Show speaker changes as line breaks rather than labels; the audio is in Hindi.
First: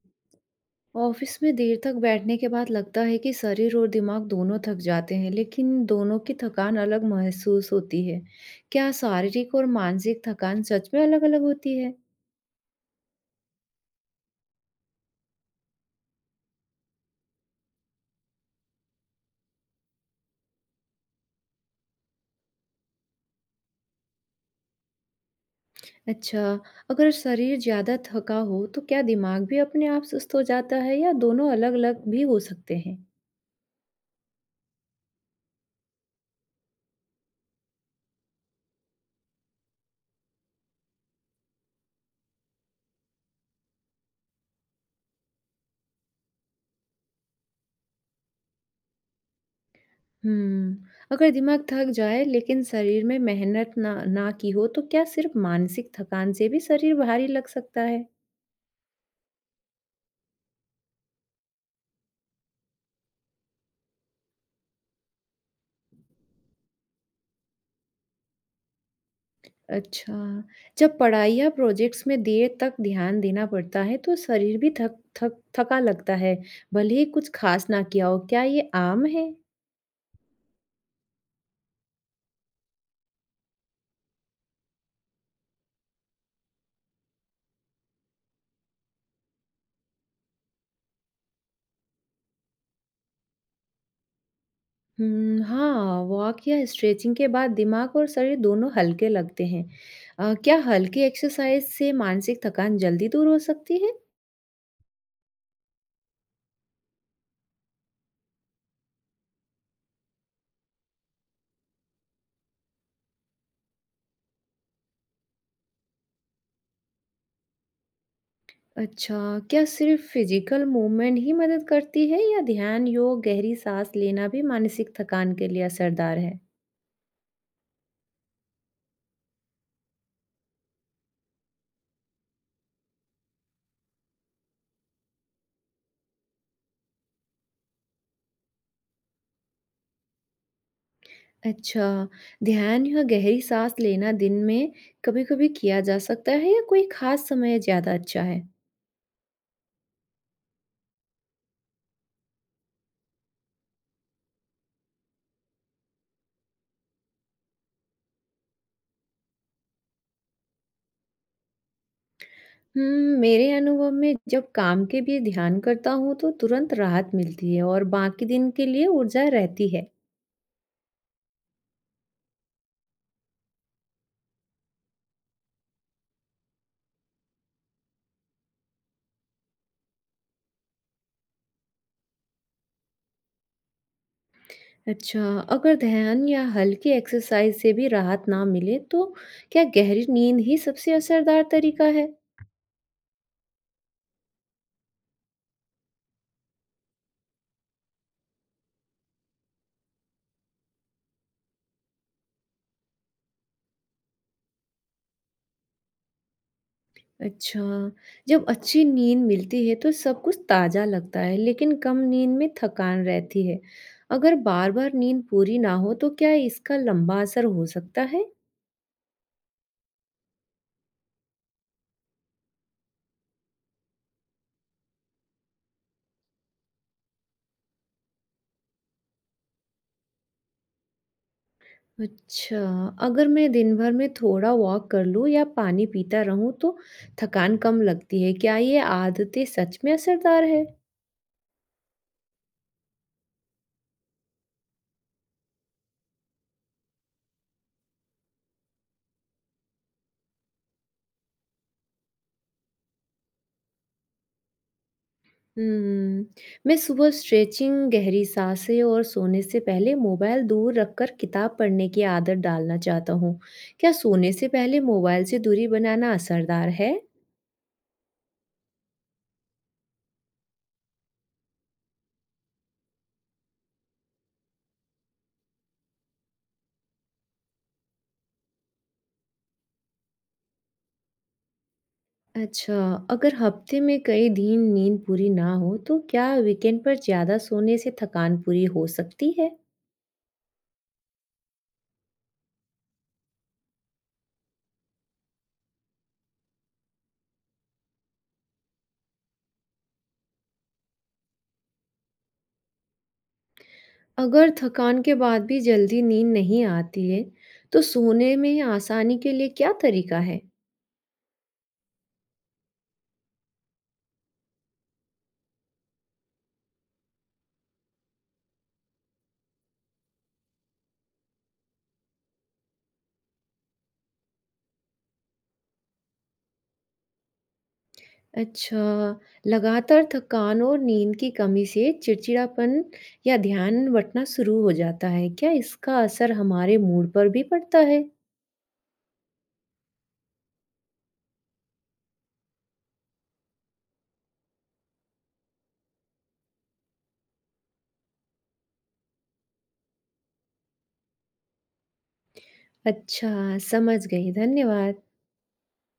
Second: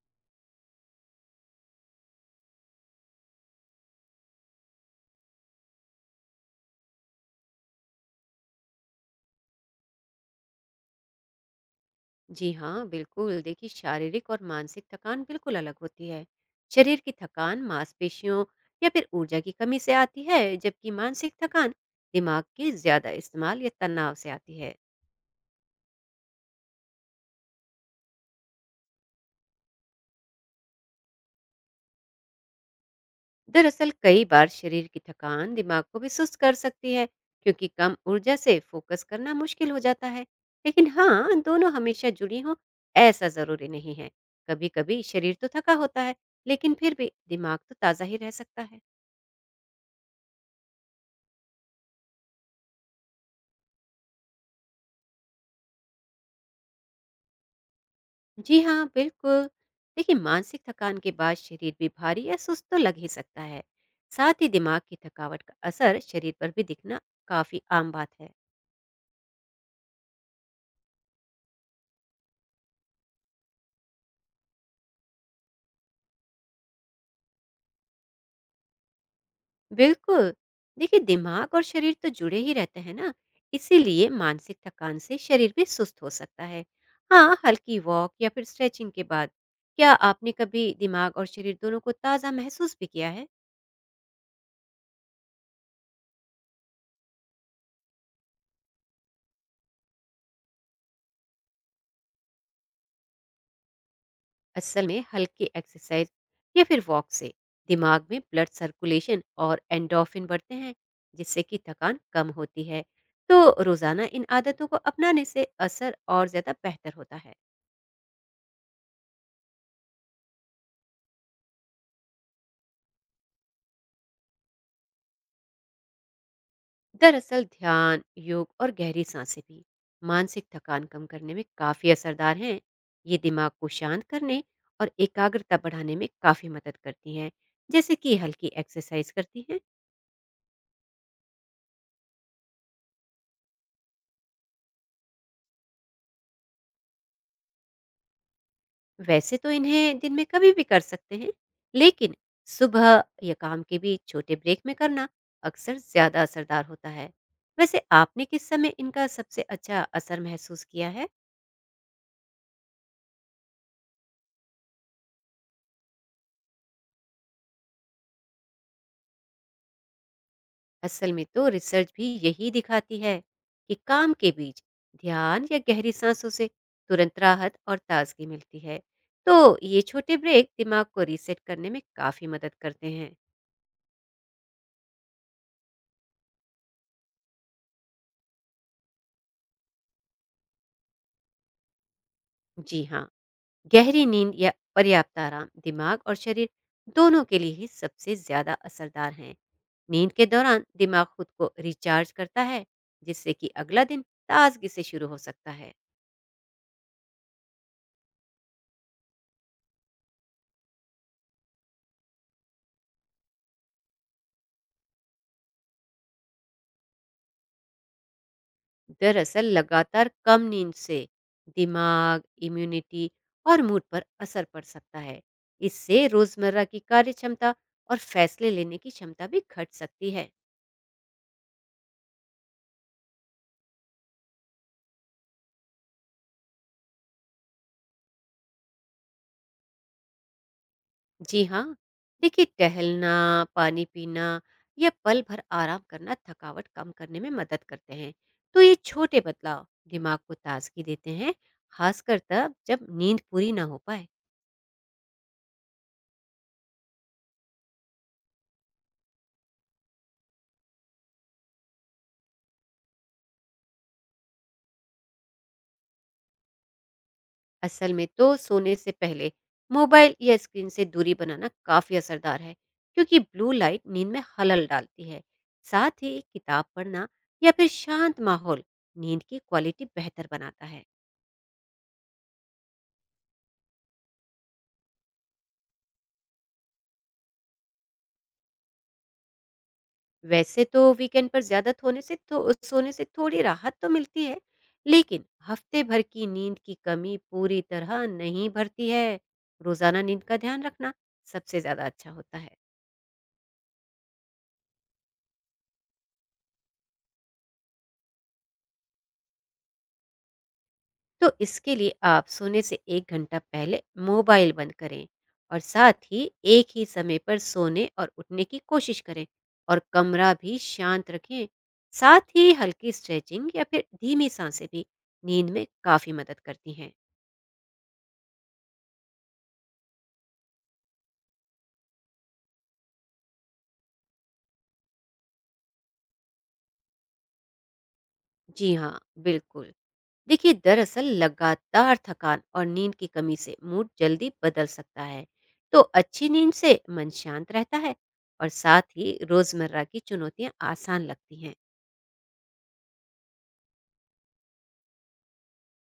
ऑफिस में देर तक बैठने के बाद लगता है कि शरीर और दिमाग दोनों थक जाते हैं, लेकिन दोनों की थकान अलग महसूस होती है। क्या शारीरिक और मानसिक थकान सच में अलग-अलग होती है?
जी हाँ बिल्कुल। देखिए शारीरिक और मानसिक थकान बिल्कुल अलग होती है। शरीर की थकान मांसपेशियों या फिर ऊर्जा की कमी से आती है, जबकि मानसिक थकान दिमाग के ज्यादा इस्तेमाल या तनाव से आती है।
अच्छा, अगर शरीर ज़्यादा थका हो, तो क्या दिमाग भी अपने आप सुस्त हो जाता है या दोनों अलग-अलग भी हो सकते हैं?
दरअसल कई बार शरीर की थकान दिमाग को भी सुस्त कर सकती है, क्योंकि कम ऊर्जा से फोकस करना मुश्किल हो जाता है। लेकिन हाँ, दोनों हमेशा जुड़ी हों, ऐसा जरूरी नहीं है। कभी कभी शरीर तो थका होता है, लेकिन फिर भी दिमाग तो ताज़ा ही रह सकता है।
हम्म, अगर दिमाग थक जाए लेकिन शरीर में मेहनत ना ना की हो, तो क्या सिर्फ मानसिक थकान से भी शरीर भारी लग सकता है?
जी हाँ बिल्कुल। देखिए मानसिक थकान के बाद शरीर भी भारी या सुस्त तो लग ही सकता है। साथ ही दिमाग की थकावट का असर शरीर पर भी दिखना काफी आम बात है।
अच्छा, जब पढ़ाई या प्रोजेक्ट्स में देर तक ध्यान देना पड़ता है तो शरीर भी थक थक थका लगता है, भले ही कुछ खास ना किया हो। क्या ये आम है?
बिल्कुल। देखिए दिमाग और शरीर तो जुड़े ही रहते हैं ना, इसीलिए मानसिक थकान से शरीर भी सुस्त हो सकता है। हाँ, हल्की वॉक या फिर स्ट्रेचिंग के बाद क्या आपने कभी दिमाग और शरीर दोनों को ताज़ा महसूस भी किया है?
हुँ, हाँ, वॉक या स्ट्रेचिंग के बाद दिमाग और शरीर दोनों हल्के लगते हैं। क्या हल्की एक्सरसाइज से मानसिक थकान जल्दी दूर हो सकती है?
असल में हल्की एक्सरसाइज या फिर वॉक से दिमाग में ब्लड सर्कुलेशन और एंडोफिन बढ़ते हैं, जिससे कि थकान कम होती है। तो रोजाना इन आदतों को अपनाने से असर और ज्यादा बेहतर होता है।
अच्छा, क्या सिर्फ फिजिकल मूवमेंट ही मदद करती है या ध्यान, योग, गहरी सांस लेना भी मानसिक थकान के लिए असरदार है?
दरअसल ध्यान, योग और गहरी सांसें भी मानसिक थकान कम करने में काफी असरदार हैं। ये दिमाग को शांत करने और एकाग्रता बढ़ाने में काफी मदद करती हैं, जैसे कि हल्की एक्सरसाइज करती हैं।
अच्छा, ध्यान या गहरी साँस लेना दिन में कभी-कभी किया जा सकता है या कोई ख़ास समय ज़्यादा अच्छा है?
वैसे तो इन्हें दिन में कभी भी कर सकते हैं, लेकिन सुबह या काम के बीच छोटे ब्रेक में करना अक्सर ज्यादा असरदार होता है। वैसे आपने किस समय इनका सबसे अच्छा असर महसूस किया है?
हुँ, मेरे अनुभव में जब काम के बीच ध्यान करता हूँ तो तुरंत राहत मिलती है और बाकी दिन के लिए ऊर्जा रहती है।
असल में तो रिसर्च भी यही दिखाती है कि काम के बीच ध्यान या गहरी सांसों से तुरंत राहत और ताजगी मिलती है। तो ये छोटे ब्रेक दिमाग को रीसेट करने में काफी मदद करते हैं।
अच्छा, अगर ध्यान या हल्की एक्सरसाइज़ से भी राहत ना मिले तो क्या गहरी नींद ही सबसे असरदार तरीका है?
जी हाँ। गहरी नींद या पर्याप्त आराम दिमाग और शरीर दोनों के लिए ही सबसे ज्यादा असरदार हैं। नींद के दौरान दिमाग खुद को रिचार्ज करता है, जिससे कि अगला दिन ताजगी से शुरू हो सकता है।
अच्छा, जब अच्छी नींद मिलती है तो सब कुछ ताज़ा लगता है, लेकिन कम नींद में थकान रहती है। अगर बार-बार नींद पूरी ना हो तो क्या इसका लंबा असर हो सकता है?
दरअसल लगातार कम नींद से दिमाग, इम्यूनिटी और मूड पर असर पड़ सकता है। इससे रोजमर्रा की कार्य क्षमता और फैसले लेने की क्षमता भी घट सकती है।
अच्छा, अगर मैं दिन भर में थोड़ा वॉक कर लूँ या पानी पीता रहूँ तो थकान कम लगती है। क्या ये आदतें सच में असरदार है?
जी हाँ। देखिए टहलना, पानी पीना या पल भर आराम करना थकावट कम करने में मदद करते हैं। तो ये छोटे बदलाव दिमाग को ताजगी देते हैं, खासकर तब जब नींद पूरी ना हो पाए।
हम्म, मैं सुबह स्ट्रेचिंग, गहरी सांसें और सोने से पहले मोबाइल दूर रखकर किताब पढ़ने की आदत डालना चाहता हूँ। क्या सोने से पहले मोबाइल से दूरी बनाना असरदार है?
असल में तो सोने से पहले मोबाइल या स्क्रीन से दूरी बनाना काफी असरदार है, क्योंकि ब्लू लाइट नींद में खलल डालती है। साथ ही किताब पढ़ना या फिर शांत माहौल नींद की क्वालिटी बेहतर बनाता है।
अच्छा, अगर हफ्ते में कई दिन नींद पूरी ना हो, तो क्या वीकेंड पर ज़्यादा सोने से थकान पूरी हो सकती है?
वैसे तो वीकेंड पर ज़्यादा थोने से थो सोने से थोड़ी राहत तो मिलती है, लेकिन हफ्ते भर की नींद की कमी पूरी तरह नहीं भरती है। रोज़ाना नींद का ध्यान रखना सबसे ज़्यादा अच्छा होता है।
अगर थकान के बाद भी जल्दी नींद नहीं आती है, तो सोने में आसानी के लिए क्या तरीका है?
तो इसके लिए आप सोने से 1 घंटा पहले मोबाइल बंद करें, और साथ ही एक ही समय पर सोने और उठने की कोशिश करें, और कमरा भी शांत रखें। साथ ही हल्की स्ट्रेचिंग या फिर धीमी साँसें भी नींद में काफ़ी मदद करती हैं।
अच्छा, लगातार थकान और नींद की कमी से चिड़चिड़ापन या ध्यान बँटना शुरू हो जाता है। क्या इसका असर हमारे मूड पर भी पड़ता है?
जी हाँ, बिल्कुल। देखिए दरअसल लगातार थकान और नींद की कमी से मूड जल्दी बदल सकता है। तो अच्छी नींद से मन शांत रहता है, और साथ ही रोजमर्रा की चुनौतियां आसान लगती हैं।
अच्छा, समझ गई। धन्यवाद।